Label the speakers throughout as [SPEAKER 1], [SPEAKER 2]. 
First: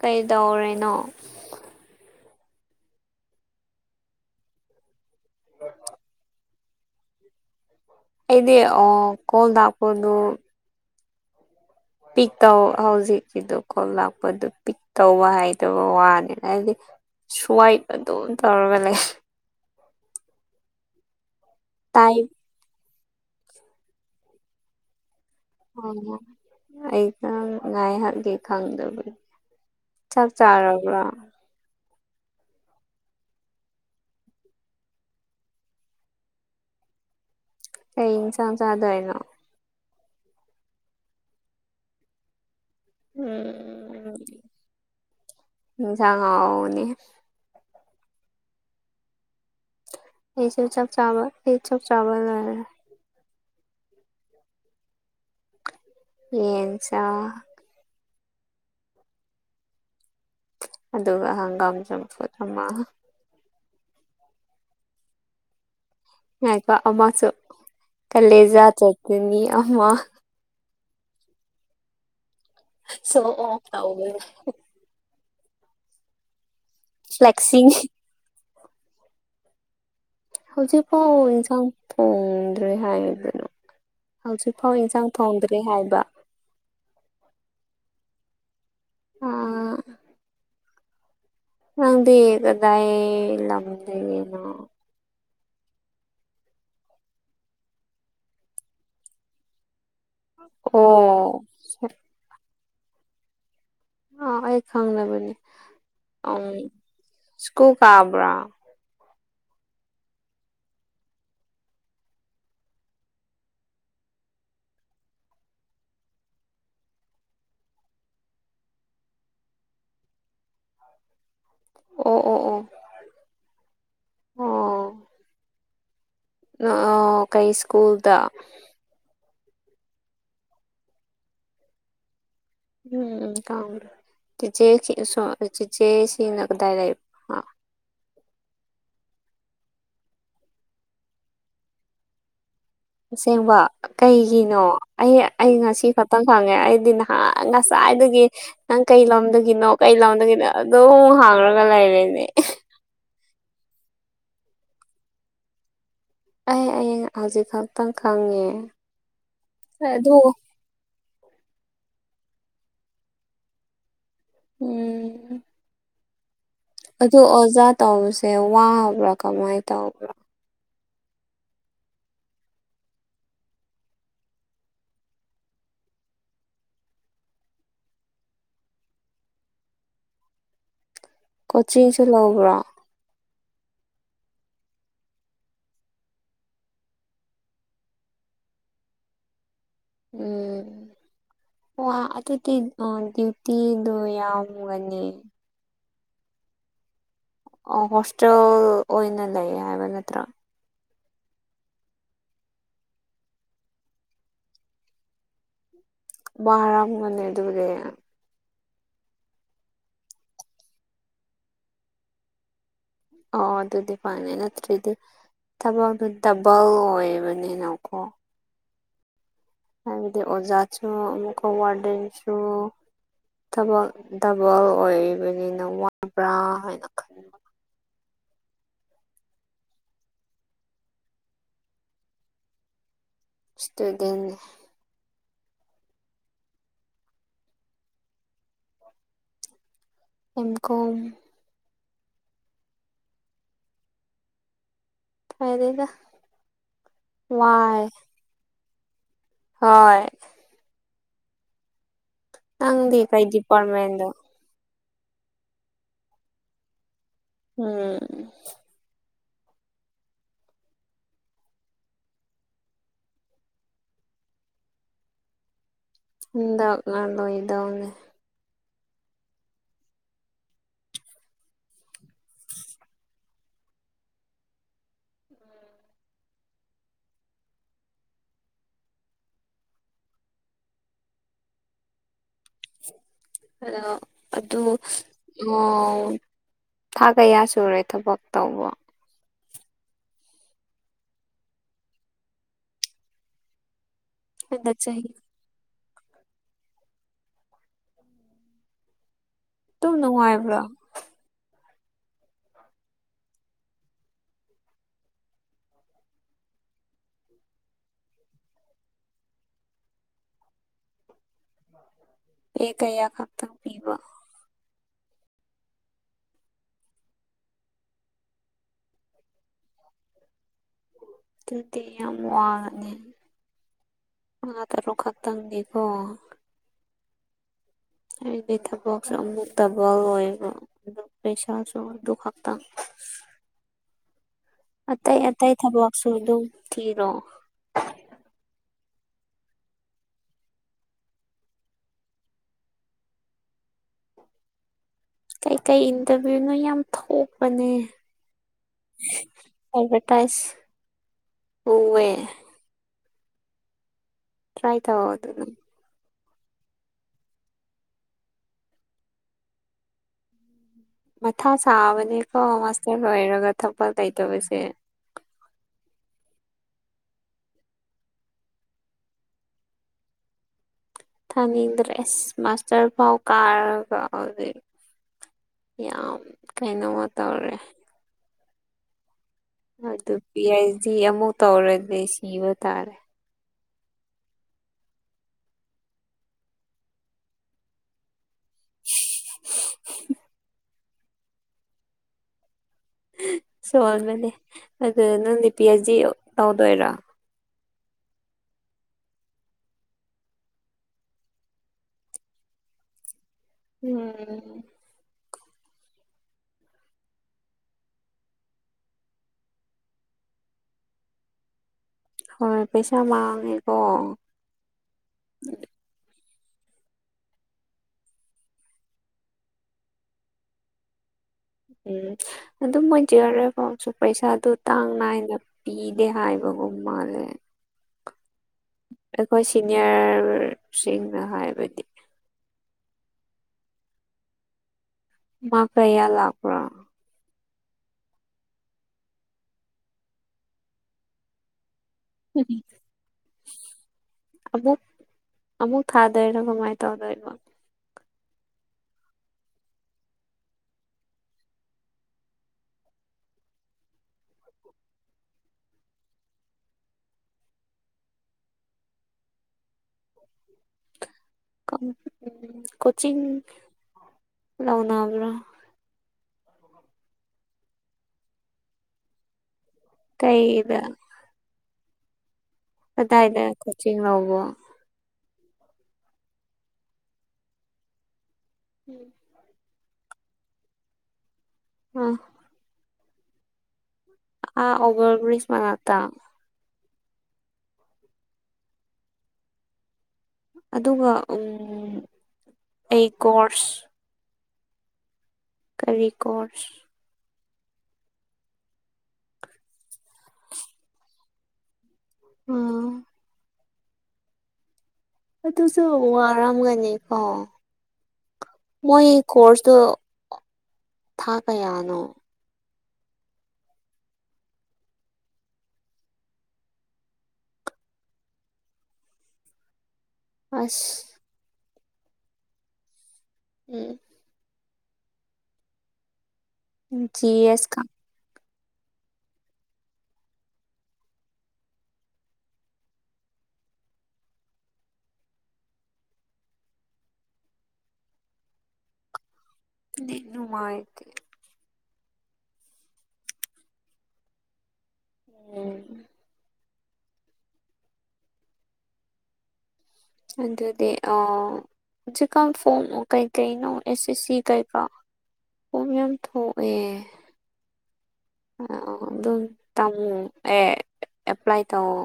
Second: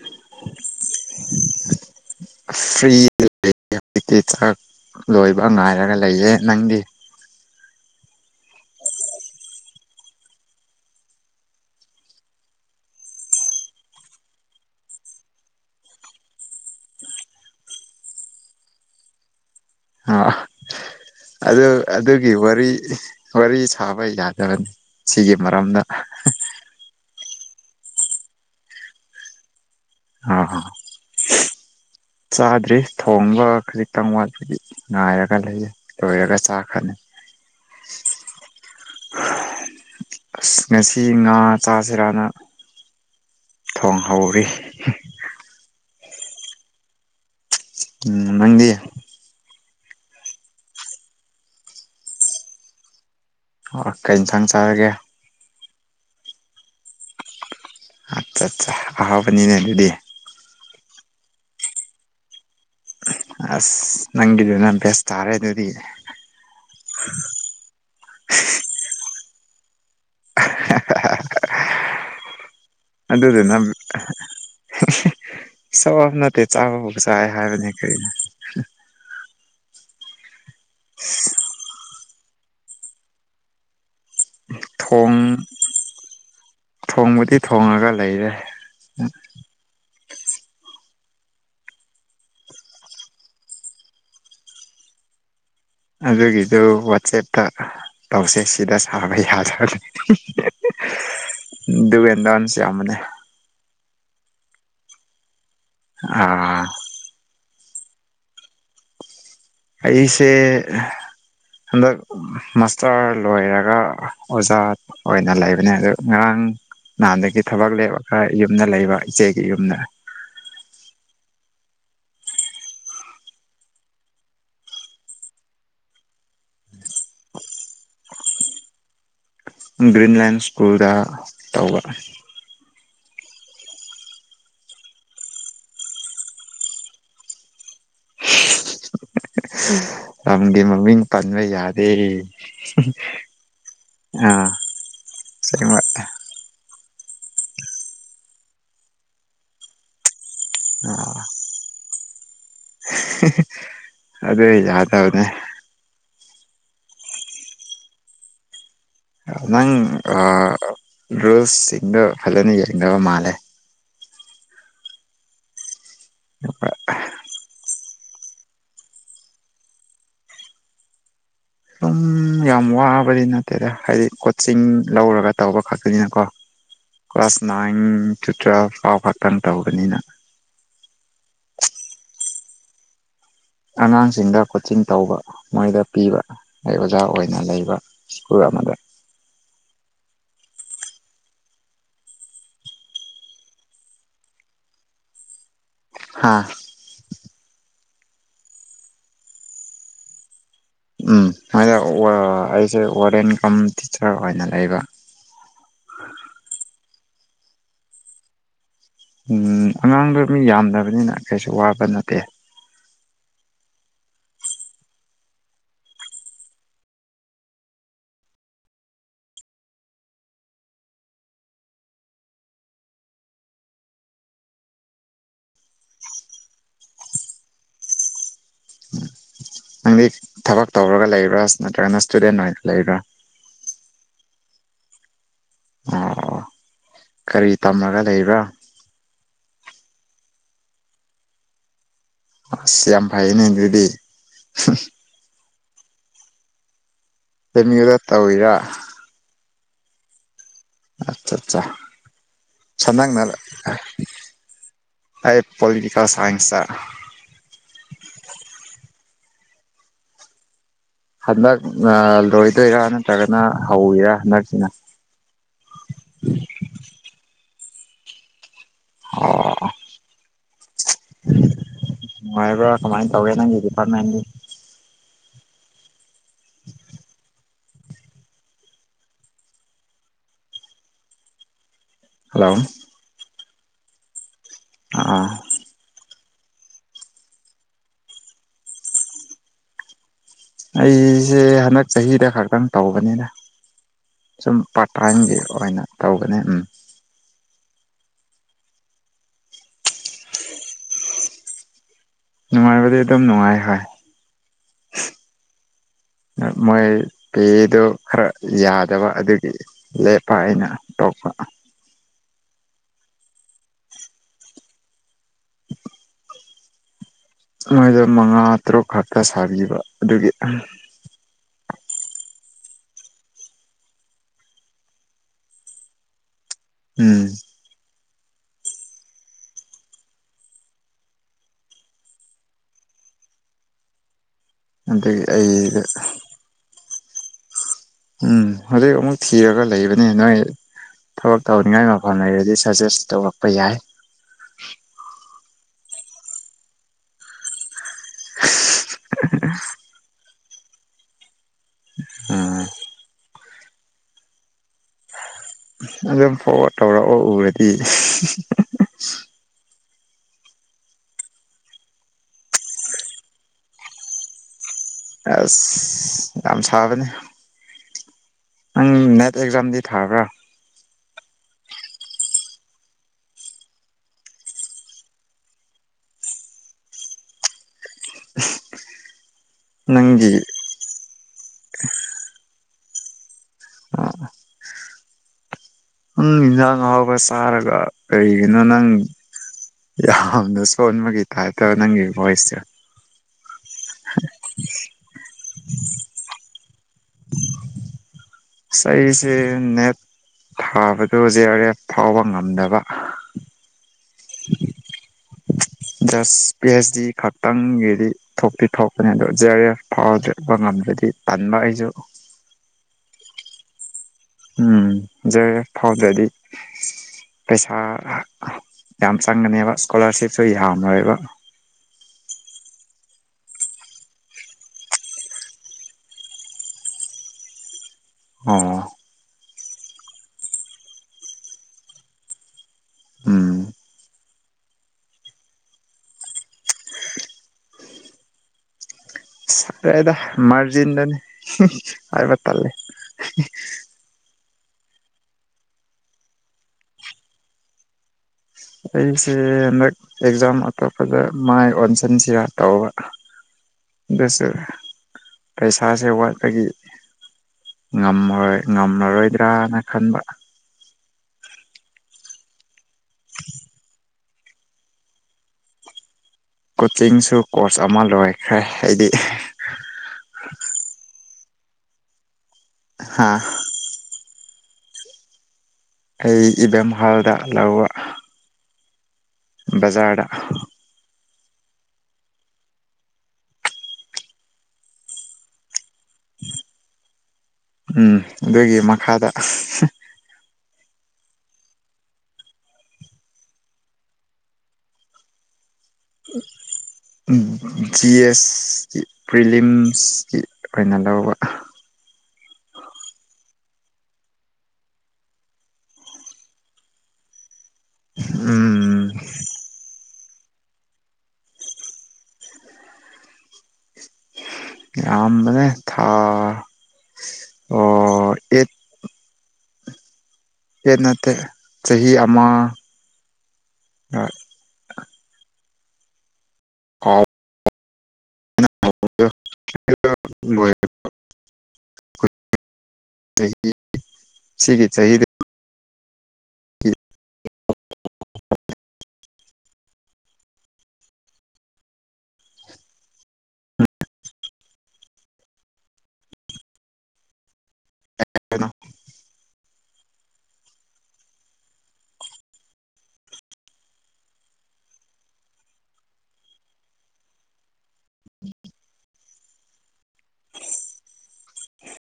[SPEAKER 1] ꯀꯩꯗꯧꯔꯤꯅꯣ
[SPEAKER 2] ꯐ꯭ꯔꯤ ꯂꯩ ꯍꯧꯖꯤꯛꯇꯤ ꯇ꯭ꯔꯛ ꯂꯣꯏꯕ ꯉꯥꯏꯔꯒ ꯂꯩꯌꯦꯦ ꯅꯪꯗꯤ
[SPEAKER 1] ꯑꯩꯗꯤꯦ ꯑ ꯀꯣꯜꯗꯥꯛꯄꯗꯨ ꯄꯤꯛ ꯇꯧ ꯍꯧꯖꯤꯛꯀꯤꯗ ꯀꯣ ꯂꯥꯛꯄꯗꯨ ꯄꯤꯛ ꯇꯧꯕ ꯍꯥꯏꯗꯕ ꯋꯥꯅꯤ ꯍꯥꯏꯕꯗꯤ ꯁꯋꯥꯏꯠ ꯑꯗꯨꯣ ꯇꯧꯔꯃꯦꯂ
[SPEAKER 2] ꯑ ꯑꯗꯨ
[SPEAKER 1] ꯇꯥꯏ
[SPEAKER 2] ꯑꯗꯨꯒꯤ ꯋꯥꯔꯤ ꯋꯥꯔꯤ ꯁꯥꯕ ꯌꯥꯗꯕꯅꯤ ꯁꯤꯒꯤ ꯃꯔꯝꯗ
[SPEAKER 1] ꯅꯪ ꯉꯥꯏꯍꯠꯒꯦ ꯈꯪꯗꯕꯒꯤ ꯆꯥꯛ
[SPEAKER 2] ꯑꯥ
[SPEAKER 1] ꯆꯥꯔꯕ꯭ꯔꯥ
[SPEAKER 2] ꯆꯥꯗ꯭ꯔꯤ ꯊꯣꯡꯕ ꯈꯖꯤꯛꯇꯪ ꯋꯥꯠꯄꯗꯤ ꯉꯥꯏꯔꯒ ꯂꯩꯌꯦ ꯂꯣꯏꯔꯒ ꯆꯥꯈ꯭ꯔꯅꯤ [inaudible]
[SPEAKER 1] ꯀꯩ ꯆꯥꯡ ꯆꯗ ꯍꯥꯏꯅꯣ
[SPEAKER 2] ꯑꯁ ꯉꯁꯤ ꯉꯥ ꯆꯥꯁꯤꯔꯥꯅ
[SPEAKER 1] ꯎꯝ
[SPEAKER 2] ꯊꯣꯡꯍꯧꯔꯤ
[SPEAKER 1] ꯖꯪ ꯑꯅꯤ
[SPEAKER 2] ꯎꯝ ꯃꯪꯗꯤ
[SPEAKER 1] ꯑꯩ ꯆ ꯆꯞ ꯆꯥꯜ ꯆꯞ ꯆꯥꯕꯜꯔ
[SPEAKER 2] ꯑꯣ ꯀ ꯏꯟꯁꯥꯡ ꯆꯥꯔꯒꯦ
[SPEAKER 1] ꯌꯦꯆꯥ
[SPEAKER 2] ꯑꯠ ꯑꯠꯆꯥ ꯐꯕꯅꯤꯅꯦ ꯑꯗꯨꯗꯤ
[SPEAKER 1] ꯑꯗꯨꯒ ꯍꯪꯒꯥꯝ ꯆꯝꯐꯨ ꯆꯝꯃ
[SPEAKER 2] ꯑꯁ ꯅꯪꯒꯤꯗꯨꯅ ꯕꯦꯁ ꯇꯥꯔꯦ ꯑꯗꯨꯗꯤ
[SPEAKER 1] ꯌꯥꯀꯣ ꯑꯃꯁꯨ ꯀꯂꯦꯖꯥ ꯆꯠꯇꯅꯤ ꯑꯃ ꯁꯣ
[SPEAKER 2] ꯑꯗꯨꯗ ꯑꯗꯨ ꯅ
[SPEAKER 1] ꯑꯣꯐ ꯇꯧꯋꯦ
[SPEAKER 2] ꯁꯕ ꯅꯠꯇꯦ ꯆꯥꯕꯕꯨꯥꯎ ꯆꯥꯏ
[SPEAKER 1] ꯐ꯭ꯂꯦꯛꯁꯤꯡ
[SPEAKER 2] ꯍꯥꯏꯕꯅꯤ ꯀꯅꯣ
[SPEAKER 1] ꯍꯧꯖꯤꯛꯐꯥꯎ ꯌꯦꯟꯁꯥꯡ ꯐꯣꯡꯗ꯭ꯔꯦ ꯍꯥꯏꯗꯅ ꯍꯧꯖꯤꯛꯐꯥꯎ ꯏꯟꯁꯥꯡ
[SPEAKER 2] ꯊꯣꯡ
[SPEAKER 1] ꯊꯣꯡꯗ꯭ꯔꯦ ꯍꯥꯏꯕ
[SPEAKER 2] ꯎꯝ
[SPEAKER 1] ꯑꯥ ꯅꯪꯗꯤ ꯀꯗꯥꯏ ꯂꯝꯗ ꯌꯦꯩꯅꯣ
[SPEAKER 2] ꯑꯗꯨꯒꯤꯗꯨ ꯋꯥꯆꯦꯞꯇ ꯇꯧꯁꯦ ꯁꯤꯗ ꯁꯥꯕ ꯌꯥꯗꯕꯅꯤ
[SPEAKER 1] ꯑꯣ
[SPEAKER 2] ꯗꯨꯕꯗꯟꯁꯤ ꯌꯥꯝꯃꯅꯦ
[SPEAKER 1] ꯑ ꯑꯩ ꯈꯪꯅꯕꯅꯤ
[SPEAKER 2] ꯑꯥ
[SPEAKER 1] ꯁ꯭ꯀꯨ ꯀꯥꯕ꯭ꯔꯥ
[SPEAKER 2] ꯑꯩꯁꯦ ꯍꯟꯗꯛ ꯃꯥꯁꯇꯔ ꯂꯣꯏꯔꯒ ꯑꯣꯖꯥ ꯑꯣꯏꯅ ꯂꯩꯕꯅꯦ ꯑꯗꯨ ꯉꯔꯥꯡ ꯅꯍꯥꯟꯗꯒꯤ ꯊꯕꯛ ꯂꯦꯞꯄꯒ ꯌꯨꯝꯗ ꯂꯩꯕ ꯏꯆꯦꯒꯤ ꯌꯨꯝꯗ
[SPEAKER 1] ꯑꯣ ꯑꯣ ꯑꯣ ꯑꯣ ꯀꯩ ꯁ꯭ꯀꯨꯜꯗ
[SPEAKER 2] ꯒ꯭ꯔꯤꯟꯂꯦꯟ ꯁ꯭ꯀꯨꯜꯗ ꯇꯧꯕ
[SPEAKER 1] ꯎꯝ ꯀꯥꯎ꯭ꯔ ꯦ ꯁꯤꯅꯗꯥ ꯂꯩ
[SPEAKER 2] ꯂꯝꯝꯗꯤ ꯃꯃꯤꯡ ꯄꯟꯕ ꯌꯥꯗꯦ
[SPEAKER 1] ꯑꯁꯦꯡꯕ
[SPEAKER 2] ꯑꯥ
[SPEAKER 1] ꯀꯩꯒꯤꯅꯣ ꯑꯩ ꯑꯩ
[SPEAKER 2] ꯑꯁꯦꯡꯕ
[SPEAKER 1] ꯉꯁꯤ ꯈꯛꯇꯪ ꯈꯪꯉꯦ ꯑꯩꯗꯤ ꯅ ꯉꯁꯥꯏꯗꯒꯤ ꯅꯪ ꯀꯩ ꯂꯣꯝꯗꯒꯤꯅꯣ ꯀꯩ ꯂꯣꯝꯗꯒꯤꯅꯣ ꯑꯗꯨꯝ
[SPEAKER 2] ꯑꯥ
[SPEAKER 1] ꯍꯥꯡꯉꯒ ꯂꯩꯔꯦꯅꯦ
[SPEAKER 2] ꯑꯗꯦ ꯌꯥꯗꯎꯗꯦ
[SPEAKER 1] ꯑꯩ ꯍꯌꯡ ꯍꯧꯖꯤꯛ ꯈꯛꯇꯪ ꯈꯪꯉꯦ
[SPEAKER 2] ꯅꯪ
[SPEAKER 1] ꯑꯗꯨ
[SPEAKER 2] ꯔꯨꯜꯁꯁꯤꯡꯗꯣ ꯐꯖꯅ ꯌꯦꯡꯗꯕ ꯃꯥꯜꯂꯦ
[SPEAKER 1] ꯎꯝ
[SPEAKER 2] ꯑ
[SPEAKER 1] ꯑꯗꯨ ꯑꯣꯖꯥ ꯇꯧꯕꯁꯦ ꯋꯥꯕ꯭ꯔꯥ ꯀꯃꯥꯏ ꯇꯧꯕ꯭ꯔꯥ
[SPEAKER 2] ꯑꯗꯨꯝ ꯌꯥꯝ ꯋꯥꯕꯗꯤ ꯅꯠꯇꯦꯗ ꯍꯥꯏꯗꯤ ꯀꯣꯆꯤꯡ ꯂꯧꯔꯒ ꯇꯧꯕ ꯈꯛꯇꯅꯤꯅꯀꯣ ꯀ꯭ꯂꯥꯁ ꯅꯥꯏꯟ ꯇꯨ ꯇꯨꯋꯜꯐ ꯐꯥꯎ ꯈꯛꯇꯪ ꯇꯧꯕꯅꯤꯅ
[SPEAKER 1] ꯀꯣꯆꯤꯡꯁꯨ ꯂꯧꯕ꯭ꯔꯣ
[SPEAKER 2] ꯑꯉꯥꯡꯁꯤꯡꯗ ꯀꯣꯆꯤꯡ ꯇꯧꯕ ꯃꯣꯏꯗ ꯄꯤꯕ ꯑꯩ ꯑꯣꯖꯥ ꯑꯣꯏꯅ ꯂꯩꯕ ꯁ꯭ꯀꯨꯜ ꯑꯃꯗ [inaudible]
[SPEAKER 1] ꯎꯝ ꯑꯣ ꯑꯗꯨꯗꯤ ꯗ꯭ꯌꯨꯇꯤꯗꯨ ꯌꯥꯝꯒꯅꯤ
[SPEAKER 2] ꯍꯥꯥ
[SPEAKER 1] ꯑꯣ ꯍꯣꯁꯇꯦꯜ ꯑꯣꯏꯅ ꯂꯩ ꯍꯥꯏꯕ ꯅꯇ꯭ꯔꯣ
[SPEAKER 2] ꯎꯝ ꯃꯣꯏꯗ ꯑꯩꯁꯦ ꯋꯥꯔꯗꯦꯟ ꯀꯝ ꯇꯤꯆꯔ ꯑꯣꯏꯅ ꯂꯩꯕ
[SPEAKER 1] ꯋꯥꯔꯝꯒꯅꯤ ꯑꯗꯨꯗꯤ
[SPEAKER 2] ꯎꯝ ꯑꯉꯥꯡꯗ ꯃꯤ ꯌꯥꯝꯗꯕꯅꯤꯅ ꯀꯩꯁꯨ ꯋꯥꯕ ꯅꯠꯇꯦ
[SPEAKER 1] ꯑꯣ ꯑꯗꯨ ꯑꯗꯨꯗꯤ ꯐꯅꯦ ꯅꯠꯇ꯭ꯔꯗꯤ ꯊꯕꯛꯇꯣ ꯗꯕꯜ ꯑꯣꯏꯕꯅꯤꯅꯀꯣ ꯍꯥꯏꯗꯤ ꯑꯣꯖꯥꯁꯨ ꯑꯃꯨꯛꯀ ꯋꯥꯔꯗꯦꯟꯁꯨ ꯊꯕꯛ ꯗꯕꯜ ꯑꯣꯏꯕꯅꯤꯅ ꯋꯥꯕ꯭ꯔꯥ ꯍꯥꯏꯅ ꯈꯟꯕ
[SPEAKER 2] ꯅꯪꯗꯤ ꯊꯕꯛ ꯇꯧꯔꯒ ꯂꯩꯕ꯭ꯔꯥ ꯅꯠꯇ꯭ꯔꯒꯅ ꯏꯁꯇꯨꯗꯦꯟ ꯑꯣꯏꯅ ꯂꯩꯕ꯭ꯔꯥ
[SPEAKER 1] ꯏꯁꯇꯨꯗꯦꯟꯠꯅꯤ
[SPEAKER 2] ꯑꯣ ꯀꯔꯤ ꯇꯝꯃꯒ ꯂꯩꯕ꯭ꯔꯥ
[SPEAKER 1] ꯑꯦꯝ ꯀꯣꯝ
[SPEAKER 2] ꯑꯁ ꯌꯥꯝ ꯐꯩꯅꯦ ꯑꯗꯨꯗꯤ
[SPEAKER 1] ꯐꯗꯦꯗ
[SPEAKER 2] ꯑꯦꯝ ꯌꯨ ꯗ ꯇꯧꯔꯤꯔꯥ
[SPEAKER 1] ꯍꯣꯏ
[SPEAKER 2] ꯑꯆꯠꯆꯥ
[SPEAKER 1] ꯅꯪꯗꯤ
[SPEAKER 2] ꯁꯅꯥ
[SPEAKER 1] ꯀꯩ
[SPEAKER 2] [unintelligible]
[SPEAKER 1] ꯗꯤꯄꯥꯔꯠꯃꯦꯟꯗꯣ
[SPEAKER 2] ꯑꯩ ꯄꯣꯂꯤꯇꯤꯀꯦꯜ ꯁꯥꯏꯟꯁꯇ
[SPEAKER 1] ꯎꯝ
[SPEAKER 2] ꯍꯟꯗꯛꯅ ꯂꯣꯏꯗꯣꯏꯔꯥ ꯅꯠꯇ꯭ꯔꯒꯅ ꯍꯧꯋꯤꯔꯥ ꯍꯟꯗꯛꯁꯤꯅ
[SPEAKER 1] ꯍꯟꯗꯛꯅ ꯂꯣꯏꯗꯧꯅꯦ
[SPEAKER 2] ꯑꯣ ꯅꯨꯡꯉꯥꯏꯕ꯭ꯔ ꯀꯃꯥꯏ ꯇꯧꯒꯦ ꯅꯪꯒꯤ ꯗꯤꯄꯥ꯭ꯔꯠꯃꯦꯟꯠ ꯇꯤ ꯍꯂꯣ
[SPEAKER 1] ꯑ ꯑꯗꯨ ꯑ ꯊꯥ ꯀꯌꯥ ꯁꯨꯔꯦ ꯊꯕꯛ ꯇꯧꯕ
[SPEAKER 2] ꯑꯩꯁꯦ ꯍꯟꯗꯛ ꯆꯍꯤꯗ ꯈꯛꯇꯪ ꯇꯧꯕꯅꯤꯗ ꯁꯨꯝ
[SPEAKER 1] ꯍꯟꯗꯛ
[SPEAKER 2] ꯄꯥꯔꯠ
[SPEAKER 1] ꯆꯍꯤ
[SPEAKER 2] ꯇꯥꯏꯝꯒꯤ ꯑꯣꯥꯏꯅ ꯇꯧꯕꯅꯤ ꯎꯝ
[SPEAKER 1] ꯑꯗꯨꯝ ꯅꯨꯡꯉꯥꯏꯕ꯭ꯔꯥ
[SPEAKER 2] ꯅꯨꯡꯉꯥꯏꯕꯗꯤ ꯑꯗꯨꯝ ꯅꯨꯡꯉꯥꯏ ꯍꯣꯏ ꯃꯣꯏ ꯄꯦꯗꯨ ꯈꯔ ꯌꯥꯗꯕ ꯑꯗꯨꯒꯤ ꯂꯦꯞꯄ ꯑꯩꯅ ꯇꯣꯛꯄ [inaudible]
[SPEAKER 1] ꯄꯦ ꯀꯌꯥ ꯈꯛꯇꯪ ꯄꯤꯕ
[SPEAKER 2] [inaudible] ꯃꯣꯏꯗ ꯃꯉꯥ ꯇꯔꯨꯛ ꯈꯛꯇ ꯁꯥꯕꯤꯕ ꯑꯗꯨꯒꯤ
[SPEAKER 1] ꯑꯗꯨꯗꯤ ꯌꯥꯝ ꯋꯥꯉꯅꯤ ꯃꯉꯥ ꯇꯔꯨꯛ ꯈꯛꯇꯪ ꯒꯤꯀꯣ
[SPEAKER 2] ꯎꯝ
[SPEAKER 1] ꯍꯥꯏꯗꯤ ꯊꯕꯛꯁꯦ ꯑꯃꯨꯛꯇꯕ ꯑꯣꯏꯕ ꯑꯗꯨ ꯄꯩꯁꯥꯁꯨ ꯑꯗꯨ ꯈꯛꯇꯪ
[SPEAKER 2] [inaudible]
[SPEAKER 1] ꯑꯇꯩ
[SPEAKER 2] ꯑꯗꯨꯒꯤ
[SPEAKER 1] ꯑꯇꯩ
[SPEAKER 2] ꯑꯩꯗ
[SPEAKER 1] ꯊꯕꯣꯛꯛꯁꯨ ꯑꯗꯨꯝ ꯊꯤꯔꯣ
[SPEAKER 2] ꯎꯝ ꯍꯧꯖꯤꯛ ꯑꯃꯨꯛ ꯊꯤꯔꯒ ꯂꯩꯕꯅꯦ ꯅꯣꯏ ꯊꯕꯛ ꯇꯧꯅꯤꯡꯉꯥꯏ ꯃꯐꯝ ꯂꯩꯔꯗꯤ ꯁꯖꯦꯁ ꯇꯧꯔꯛꯄ ꯌꯥꯏ
[SPEAKER 1] ꯀꯩꯀꯩ ꯏꯟꯇꯔꯚꯤꯌꯨꯅꯣ ꯌꯥꯝ ꯊꯣꯛꯄꯅꯦ ꯑꯦꯗꯚꯔꯇꯥꯏꯖ
[SPEAKER 2] ꯎꯝ
[SPEAKER 1] ꯇ꯭ꯔꯥꯏ ꯇꯧꯑꯣ
[SPEAKER 2] ꯑꯗꯨꯝ ꯐꯣꯔꯋꯥꯗ ꯇꯧꯔꯛꯑꯣ ꯎꯔꯗꯤ
[SPEAKER 1] ꯃꯊꯥ ꯁꯥꯕꯅꯤꯀꯣ ꯃꯥꯁꯇꯔ ꯂꯣꯏꯔꯒ ꯊꯕꯛ ꯂꯩꯇꯕꯁꯦ
[SPEAKER 2] ꯑꯁ ꯌꯥꯝ ꯁꯥꯕꯅꯦ ꯅꯪ ꯅꯦꯠ ꯑꯦꯛꯖꯥꯝꯗꯤ ꯊꯥꯕꯔ
[SPEAKER 1] ꯊꯥꯅꯤꯡꯗ꯭ꯔꯦ ꯑꯁ ꯃꯥꯁꯇꯔ ꯐꯥꯎꯕ ꯀꯥꯔꯒ ꯑꯗꯩ ꯌꯥꯝ ꯀꯩꯅꯣꯃ ꯇꯧꯔꯦ ꯑꯗꯨ
[SPEAKER 2] ꯅꯪꯒꯤ
[SPEAKER 1] ꯄꯤ ꯑꯩꯁ ꯗꯤ ꯑꯃꯨꯛ ꯇꯧꯔꯗꯤ ꯁꯤꯕ ꯇꯥꯔꯦ
[SPEAKER 2] ꯑ ꯅꯪ ꯏꯟꯖꯥꯡ ꯍꯥꯎꯕ ꯆꯥꯔꯒ ꯀꯔꯤꯒꯤꯅꯣ ꯅꯪ ꯌꯥꯝꯅ ꯁꯣꯟꯕꯒꯤ ꯇꯥꯏꯞꯇ ꯅꯪ ꯕꯣꯏꯁ ꯁꯦ
[SPEAKER 1] ꯁꯣꯜꯕꯅꯦ ꯑꯗꯨ ꯅꯪꯗꯤ ꯄꯤ ꯑꯩꯆ ꯗꯤ ꯇꯧꯗꯣꯏꯔꯣ
[SPEAKER 2] ꯑꯁꯤ ꯑꯩꯁꯦ ꯅꯦꯠ ꯊꯥꯕꯗꯨ ꯖꯦ ꯑꯥꯔ ꯑꯐ ꯐꯥꯎꯕ ꯉꯝꯗꯕ
[SPEAKER 1] ꯎꯝ
[SPEAKER 2] ꯖꯁ ꯄꯤ ꯑꯩꯆ ꯗꯤ ꯈꯛꯇꯪꯒꯤꯗꯤ ꯊꯣꯛꯇꯤ ꯊꯣꯛꯄꯅꯤ ꯑꯗꯣ ꯖꯦ ꯑꯥꯔ ꯑꯦꯐ ꯐꯥꯎꯗ ꯉꯝꯗ ꯍꯥꯏꯗꯤ ꯇꯟꯕ ꯑꯩꯁꯨ
[SPEAKER 1] ꯍꯣꯏ ꯄꯩꯁꯥ ꯃꯥꯡꯉꯦꯀꯣ
[SPEAKER 2] ꯎꯝ ꯖꯦ ꯑꯥꯔ ꯑꯦꯐ ꯐꯥꯎꯗꯔꯗꯤ ꯄꯩꯁꯥ ꯌꯥꯝ ꯆꯪꯒꯅꯦꯕ ꯏꯁꯀꯣꯂꯥꯔꯁꯤꯞꯁꯨ ꯌꯥꯝꯔꯣꯏꯕ
[SPEAKER 1] ꯎꯝ ꯑꯗꯨꯝ ꯃꯣꯏ ꯆꯔꯦꯐꯥꯎꯁꯨ ꯄꯩꯁꯥꯗꯨ ꯆꯥꯡ ꯅꯥꯏꯅ ꯄꯤꯗꯦ ꯍꯥꯏꯕ ꯃꯥꯜꯂꯦ
[SPEAKER 2] ꯑꯣ
[SPEAKER 1] ꯁꯤꯅꯤꯌꯥꯔ ꯁꯤꯡꯅ ꯍꯥꯏꯕꯗꯤ
[SPEAKER 2] ꯎꯝ
[SPEAKER 1] ꯃꯥꯔꯛ ꯀꯌꯥ ꯂꯥꯛꯄꯔ
[SPEAKER 2] ꯁꯔꯦꯗ ꯃꯥꯔꯖꯟꯗꯅꯤ ꯍꯥꯏꯕ ꯇꯜꯂꯦ
[SPEAKER 1] ꯑꯃꯨꯛ ꯑꯃꯨꯛ ꯊꯥꯗꯣꯏꯔꯣ ꯀꯃꯥꯏꯅ ꯇꯧꯗꯣꯏꯅꯣ
[SPEAKER 2] ꯑꯩꯁꯦ ꯍꯟꯗꯛ ꯑꯦꯛꯖꯥꯝ ꯑꯇꯣꯞꯄꯗ ꯃꯥꯏ ꯑꯣꯟꯁꯤꯟꯁꯤꯔ ꯇꯧꯕ ꯁ ꯄꯩꯁꯥꯁꯦ ꯋꯥꯠꯄꯒꯤ ꯉꯝꯃꯔꯣꯏ ꯉꯝꯃꯔꯣꯏꯗ꯭ꯔꯥꯅ ꯈꯟꯕ
[SPEAKER 1] ꯎꯝ ꯀꯣꯆꯤꯡ ꯂꯧꯅꯕ꯭ꯔ
[SPEAKER 2] ꯀꯣꯆꯤꯡꯁꯨ ꯀꯣꯔꯁ ꯑꯃ ꯂꯣꯏꯈ꯭ꯔꯦ ꯑꯩꯗꯤ
[SPEAKER 1] ꯀꯩꯕ
[SPEAKER 2] ꯍꯥ
[SPEAKER 1] ꯀꯗꯥꯏꯗ ꯀꯣꯆꯤꯡ ꯂꯧꯕꯔꯣ
[SPEAKER 2] ꯑꯩ ꯏꯕꯦꯝꯍꯜꯗ ꯂꯧꯕ
[SPEAKER 1] ꯎꯝ
[SPEAKER 2] ꯕꯖꯥꯔꯗ
[SPEAKER 1] ꯑꯣ ꯑꯥ ꯑꯣꯕꯔꯕ꯭ꯔꯤꯖ ꯃꯅꯥꯛꯇ
[SPEAKER 2] ꯎꯝ ꯑꯗꯨꯒꯤ ꯃꯈꯥꯗ
[SPEAKER 1] ꯑꯗꯨꯒ ꯑꯩ ꯀꯣꯔꯁ ꯀꯔꯤ ꯀꯣꯔꯁ
[SPEAKER 2] ꯖꯤ ꯑꯦꯁ ꯄ꯭ꯔꯤꯂꯤꯝꯁꯀꯤ ꯑꯣꯏꯅ ꯂꯧꯕ
[SPEAKER 1] ꯎꯝ ꯑꯥꯇꯨꯁꯨ ꯋꯥꯔꯝꯒꯅꯤ ꯀꯣ
[SPEAKER 2] ꯎꯝ
[SPEAKER 1] ꯃꯣꯏ ꯀꯣꯔꯁꯇꯨ ꯊꯥ ꯀꯌꯥꯅꯣ
[SPEAKER 2] ꯌꯥꯝꯕꯅꯤ ꯊꯥ ꯑꯣ ꯑꯦꯠ ꯑꯦꯠ
[SPEAKER 1] ꯑꯁ
[SPEAKER 2] ꯅꯠꯇꯦ ꯆꯍꯤ ꯑꯃ
[SPEAKER 1] ꯎꯝ
[SPEAKER 2] ꯀꯥꯎ
[SPEAKER 1] ꯖꯤ ꯑꯁ ꯀꯥ
[SPEAKER 2] [unintelligible] ꯁꯤꯒꯤ ꯆꯍꯤꯗ [unintelligible]
[SPEAKER 1] ꯅꯦꯠ ꯅꯨꯉꯥꯏꯇꯦ ꯎꯝ ꯑꯗꯨꯗꯤ ꯑꯣ ꯃꯦ ꯀꯝ ꯐꯝꯒ ꯀꯩ ꯅ ꯑꯦꯁꯦ ꯁꯤꯒꯔꯒ ꯑꯣꯞ ꯌꯥꯝ ꯊꯣꯛꯑꯦ ꯑꯗꯨꯗ ꯇꯥꯃꯣ ꯑꯦ ꯑꯦꯄ꯭ꯂꯥꯏ ꯇꯥꯃꯣ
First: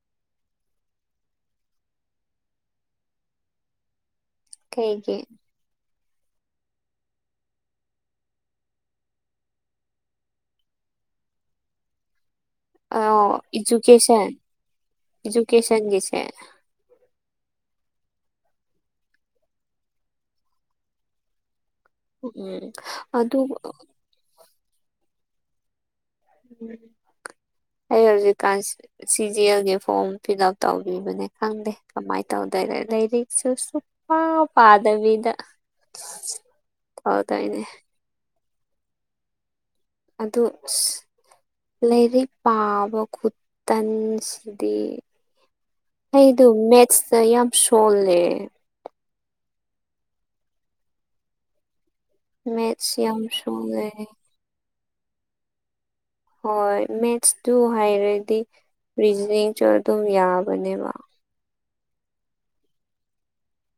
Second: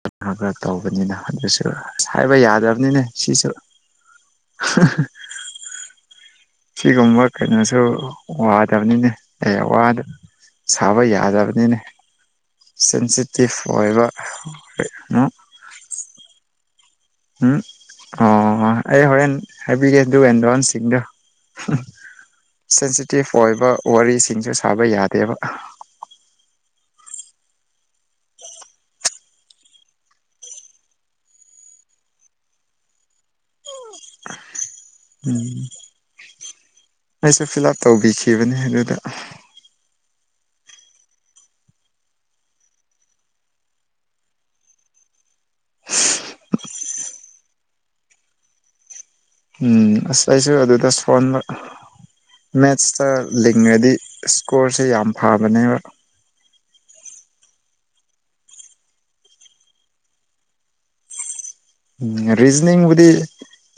[SPEAKER 2] ꯈ ꯈꯔ ꯈꯔ ꯇꯧꯕꯅꯤꯅ ꯑꯗꯨꯁꯨ ꯑꯁ ꯍꯥꯏꯕ ꯌꯥꯗ꯭ꯔꯕꯅꯤꯅꯦ ꯁꯤꯁꯨ
[SPEAKER 1] ꯀꯩꯒꯤ
[SPEAKER 2] ꯁꯤꯒꯨꯝꯕ ꯀꯩꯅꯣꯁꯨ ꯋꯥꯗꯕꯅꯤꯅꯦ ꯑꯦ ꯋꯥꯗꯕ ꯁꯥꯕ ꯌꯥꯗꯕꯅꯤꯅꯦ
[SPEAKER 1] ꯑꯣ
[SPEAKER 2] ꯁꯦꯟꯁꯤꯇꯤꯞ ꯑꯣꯏꯕ
[SPEAKER 1] ꯏꯖꯨꯀꯦꯁꯟ
[SPEAKER 2] ꯑꯃꯨ
[SPEAKER 1] ꯏꯖꯨꯀꯦꯁꯟꯒꯤꯁꯦ
[SPEAKER 2] ꯎꯝ ꯑꯣ ꯑꯩ ꯍꯣꯔꯦꯟ ꯍꯥꯏꯕꯤꯒꯦ ꯑꯗꯨꯒ ꯑꯦꯟꯗꯟꯁꯤꯡꯗꯣ
[SPEAKER 1] ꯎꯝ
[SPEAKER 2] ꯁꯦꯟꯁꯤꯇꯤꯞ
[SPEAKER 1] ꯑꯗꯨ
[SPEAKER 2] ꯑꯣꯏꯕ ꯋꯥꯔꯤꯁꯤꯡꯁꯨ ꯁꯥꯕ ꯌꯥꯗꯦꯕ
[SPEAKER 1] ꯎꯝ
[SPEAKER 2] [unintelligible]
[SPEAKER 1] ꯑꯩ ꯍꯧꯖꯤꯛꯀꯥꯟ ꯁꯤ ꯖꯤ ꯑꯦꯜꯒꯤ ꯐꯣꯔꯝ ꯐꯤꯜ ꯑꯞ ꯇꯧꯕꯤꯕꯅꯦ ꯈꯪꯗꯦ ꯀꯃꯥꯏꯅ ꯇꯧꯅꯤꯣ ꯅ ꯂꯩꯔꯁꯨ ꯁꯨ ꯄꯥꯗꯕꯤꯗ
[SPEAKER 2] ꯎꯝ
[SPEAKER 1] ꯇꯧꯗꯣꯏꯅꯦ
[SPEAKER 2] ꯀꯕꯅꯦ ꯍꯥꯏꯒꯗ
[SPEAKER 1] ꯑꯗꯨꯗ ꯂꯥꯏꯔꯤꯛ ꯄꯥꯕ ꯈꯨꯇꯟꯁꯤꯗꯤ ꯑꯩꯗꯣ ꯃꯦꯠꯁꯇ ꯌꯥꯝ ꯁꯣꯜꯂꯦ
[SPEAKER 2] ꯎꯝ ꯑꯁ ꯑꯩꯁꯨ ꯑꯗꯨꯗ ꯐꯣꯟ
[SPEAKER 1] ꯃꯦꯠꯁ
[SPEAKER 2] ꯃꯦꯠꯁꯇ
[SPEAKER 1] ꯌꯥꯝ ꯁꯣꯜꯂꯦ
[SPEAKER 2] ꯂꯤꯡꯉꯗꯤ ꯏꯁꯀꯣꯔꯁꯨ ꯌꯥꯝ ꯐꯕꯅꯦꯕ
[SPEAKER 1] ꯍꯣꯏ ꯃꯦꯠꯁꯇꯨ ꯍꯥꯏꯔꯗꯤ ꯔꯤꯖꯅꯤꯡꯁꯨ ꯑꯗꯨꯝ ꯌꯥꯕꯅꯦꯕ
[SPEAKER 2] ꯎꯝ ꯔꯤꯖꯅꯤꯡꯕꯨꯗꯤ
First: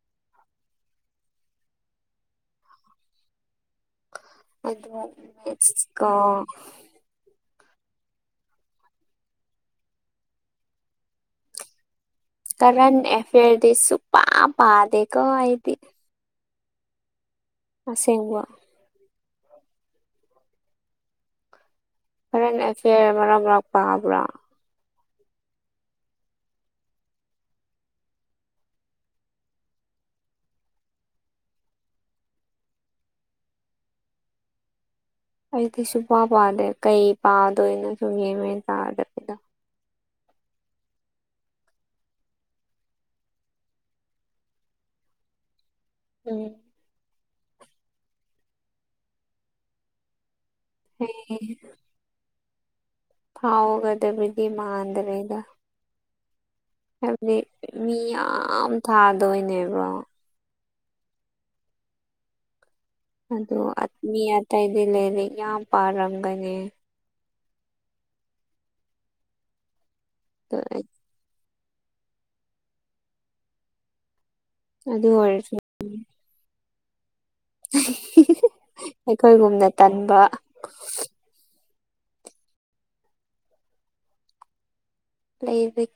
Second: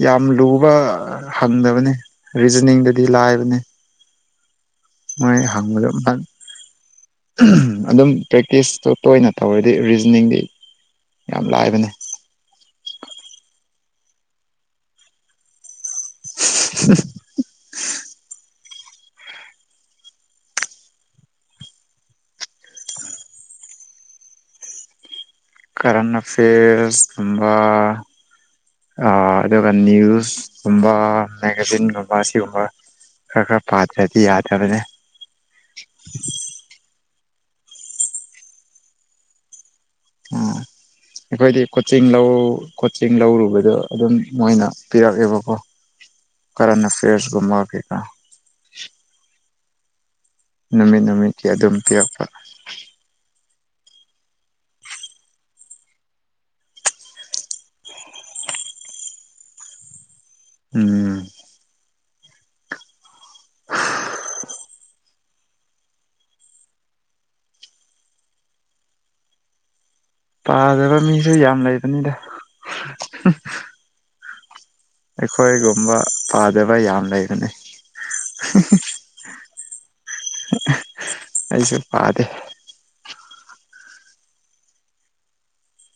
[SPEAKER 2] ꯌꯥꯝ ꯂꯨꯕ ꯍꯪꯗꯕꯅꯤ ꯔꯤꯖꯅꯤꯡꯗꯨꯗꯤ ꯑꯗꯨ ꯂꯥꯏꯕꯅꯦ
[SPEAKER 1] ꯑꯗꯨ
[SPEAKER 2] ꯃꯣꯏ ꯍꯪꯕꯗꯣ
[SPEAKER 1] ꯃꯦꯁꯤꯀꯣ
[SPEAKER 2] ꯑꯗꯨꯝ ꯄ꯭ꯔꯦꯛꯇꯤꯁꯇꯣ ꯇꯣꯏꯅ ꯇꯧꯔꯗꯤ ꯔꯤꯖꯅꯤꯡꯗꯤ ꯌꯥꯝ ꯂꯥꯏꯕꯅꯦ
[SPEAKER 1] ꯀꯔꯦꯟ ꯑꯦꯐꯤꯌꯔꯗꯤ ꯁꯨꯄꯥ ꯄꯥꯗꯦꯀꯣ ꯑꯩꯗꯤ
[SPEAKER 2] ꯎ
[SPEAKER 1] ꯑꯁꯦꯡꯕꯨ ꯐꯔ ꯐꯦ ꯃꯔ ꯂꯥꯛꯄ ꯍꯥ ꯄꯨꯔꯥ
[SPEAKER 2] ꯀꯔꯦꯟ ꯑꯐꯦꯔꯁ ꯑꯗꯨꯒꯕ ꯑ ꯑꯗꯨꯒ ꯅ꯭ꯌꯨꯁꯀꯨꯝꯕ ꯃꯦꯒꯥꯖꯤꯟꯒꯨꯝꯕ ꯁꯤꯒꯨꯝꯕ ꯀ ꯈꯔ ꯄꯥꯖꯗꯤ ꯌꯥꯗꯕꯅꯦ
[SPEAKER 1] ꯑꯩꯗꯤ ꯁꯨꯡ ꯄ ꯄꯥꯗꯦ ꯀꯩ ꯄꯥꯗꯣꯏꯅꯣ ꯁꯨꯝ ꯌꯦꯡꯉ ꯇꯥꯔꯗꯕꯤꯗꯣ
[SPEAKER 2] ꯎꯝ ꯑꯩꯈꯣꯏꯗꯤ ꯀꯣꯆꯤꯡ ꯂꯧ ꯀꯣꯆꯤꯡ ꯂꯧꯔꯨꯕꯗꯣ ꯑꯗꯨꯝ ꯃꯣꯏꯅ ꯄꯤꯔꯛꯑꯦꯕꯀꯣ
[SPEAKER 1] ꯎꯝ
[SPEAKER 2] ꯀꯔꯟ ꯑꯦꯐꯦꯌꯔꯁꯒꯨꯝꯃ ꯀꯩꯀ ꯅꯨꯃꯤꯠ
[SPEAKER 1] ꯑꯩ
[SPEAKER 2] ꯅꯨꯃꯤꯠꯀꯤ ꯑꯗꯨꯝ ꯄꯤꯌꯥꯄ
[SPEAKER 1] ꯍꯥꯎꯒꯗꯕꯗꯤ ꯃꯥꯗ꯭ꯔꯦꯒ ꯍꯥꯏꯕꯗꯤ ꯃꯤ ꯌꯥꯝ ꯊꯥꯗꯣꯏꯅꯦꯕꯣ
[SPEAKER 2] ꯎꯝ
[SPEAKER 1] ꯑꯗꯑꯣ ꯃꯤ ꯑꯇꯩꯗꯤ ꯂꯩꯔ ꯌꯥꯝ ꯄꯥꯔꯝꯒꯅꯤ
[SPEAKER 2] ꯄꯥꯖꯕ ꯃꯤꯁꯨ ꯌꯥꯝ ꯂꯩꯕꯅꯤꯗ
[SPEAKER 1] ꯑꯗꯨ ꯑꯣꯏꯔꯁꯨ
[SPEAKER 2] ꯑꯩꯈꯣꯏꯒꯨꯝꯕ ꯄꯥꯗꯕ ꯌꯥꯝ ꯂꯩ
[SPEAKER 1] ꯑꯩꯈꯣꯏꯒꯨꯝꯅ ꯇꯟꯕ
[SPEAKER 2] ꯑꯩꯁꯨ ꯄꯥꯗꯦ
[SPEAKER 1] ꯂꯩꯁꯤ